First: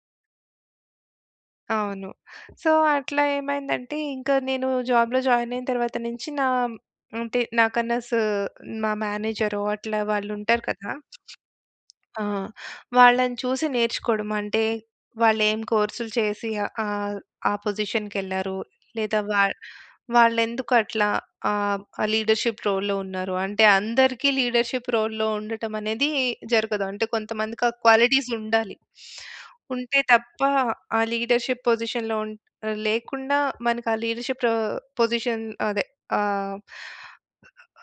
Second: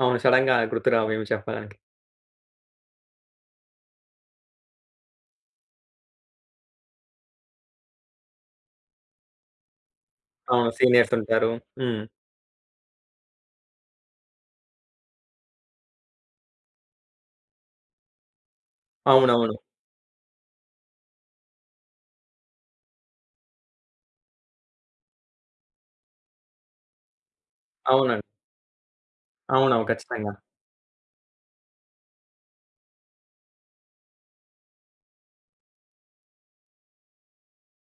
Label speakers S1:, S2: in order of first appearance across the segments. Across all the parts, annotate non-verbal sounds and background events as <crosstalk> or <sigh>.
S1: అవును. సడెన్‌గా గుర్తు రావు ఏమి చెప్పడానికి.
S2: అవును. సో, అట్లా ఏమైందంటే ఇంకా నేను జాబ్‌లో జాయిన్ అయిన తరువాత నుంచి, నా అంటే నాకన్నా స మా మేనేజరొ అట్లా వాళ్ళుంటారు
S1: అవును.
S2: కదా.
S1: సీనియర్స్ ఉంటారు, హ్మ్.
S2: ఆ! వాళ్ళని చూసి నేర్చుకోడం. అంటే వాళ్ళేం కోర్స్‌లు చేసి ఆహ్, ఆహ్, ఆ పొజిషన్‌కెళ్లారు, లేదా
S1: అవునవును.
S2: వాళ్ వాళ్ళెందుకట్లా ఆహ్, లీడర్‌షిప్ రోల్‌లో ఉన్నారు. అంటే, అందరికి లీడర్‌షిప్ రోల్‌లో ఉండటం అనేది జరగదు. అంటే కొంతమందికి ఆ
S1: అవునండి.
S2: క్వాలిటీస్ ఉండాలి.
S1: అవునవును.
S2: ఉంటే
S1: ఖచ్చితంగా.
S2: తప్ప ఆ లీడర్‌షిప్ పొజిషన్‌లో ఉన్ లేకుండా మనకి ఆ లీడర్‌షిప్ ఆహ్, పొజిషన్ అదె ఆహ్...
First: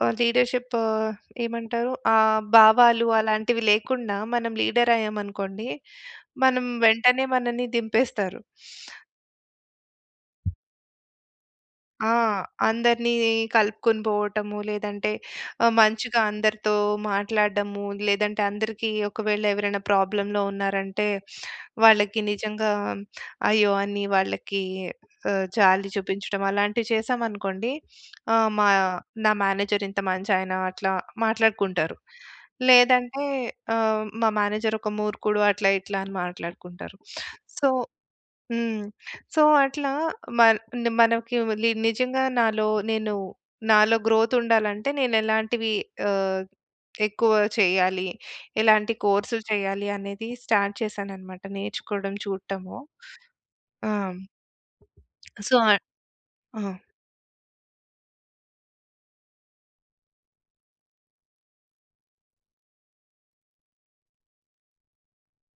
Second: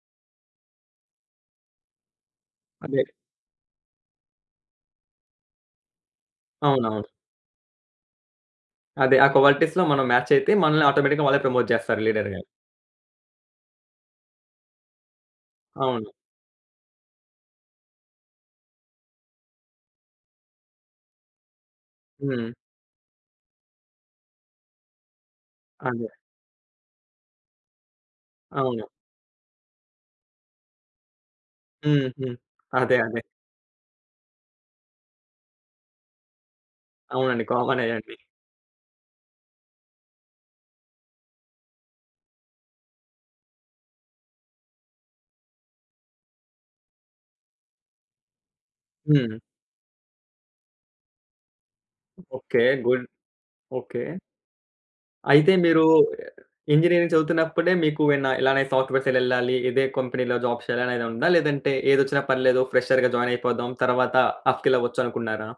S2: ఆ లీడర్‌షిప్ ఆహ్, ఏమంటారు ఆహ్,
S1: అదే.
S2: భావాలు అలాంటివి లేకుండా మనం లీడర్ అయ్యామనుకోండి. మనం
S1: అవునవును.
S2: వెంటనే మనల్ని దింపేస్తారు. <sniffs>
S1: అదే. ఆ క్వాలిటీస్‌లో మనం మాచ్ అయితే మనల్ని ఆటోమేటిక్‌గా వాళ్ళే ప్రమోట్ చేస్తారు
S2: ఆ!
S1: లీడర్‌గా.
S2: అందరిని కలుపుకొని పోవటము. లేదంటే ఆ
S1: అవును.
S2: మంచిగా అందరితో మాట్లాడడము. లేదంటే అందరికీ ఒకవేళ ఎవరైనా ప్రాబ్లమ్‌లో ఉన్నారంటే, వాళ్ళకి
S1: హ్మ్.
S2: నిజంగా అయ్యో! అని వాళ్ళకి ఆహ్, జాలి
S1: అదే.
S2: చూపించడం అలాంటివి చేశామనుకోండి ఆహ్, మా
S1: అవును.
S2: నా మేనేజర్ ఇంత మంచాయన అట్లా మాట్లాడుకుంటారు.
S1: హ్మ్, హ్మ్. అదే. అదే.
S2: లేదంటే ఆహ్, మా మేనేజర్ ఒక మూర్ఖుడు అట్లా, ఇట్లా అని మాట్లాడుకుంటారు.
S1: అవునండి.
S2: సో
S1: కామనే అది.
S2: హ్మ్. సో, అట్లా మర్ మనకి నిజంగా నాలో నేను నాలో గ్రోత్ ఉండాలంటే నేను ఎలాంటివి ఆహ్, ఎక్కువ చేయాలి? ఎలాంటి
S1: హ్మ్.
S2: కోర్సులు చేయాలనేది స్టార్ట్ చేశాననమాట. నేర్చుకోవడం
S1: ఓకె.
S2: చూడటము.
S1: గుడ్.
S2: ఆ!
S1: ఓకె. అయితే
S2: సో ఆహ్,
S1: మీరు
S2: ఆ!
S1: ఇంజినీరింగ్ చదువుతున్నప్పుడే మీకు ఏమైనా ఇలానే సాఫ్ట్‌వేర్ సైడ్ ఎళ్ళాలి. ఇదే కొంపెనీ‌లో జాబ్ చేయాలని ఏదా ఉందా? లేదంటే ఏదొచ్చిన పర్లేదు ఫ్రెషర్‌గా జాయిన్ అయిపోదాం తరవాత ఆప్‌స్కేల్ అవ్వచ్చనుకున్నారా?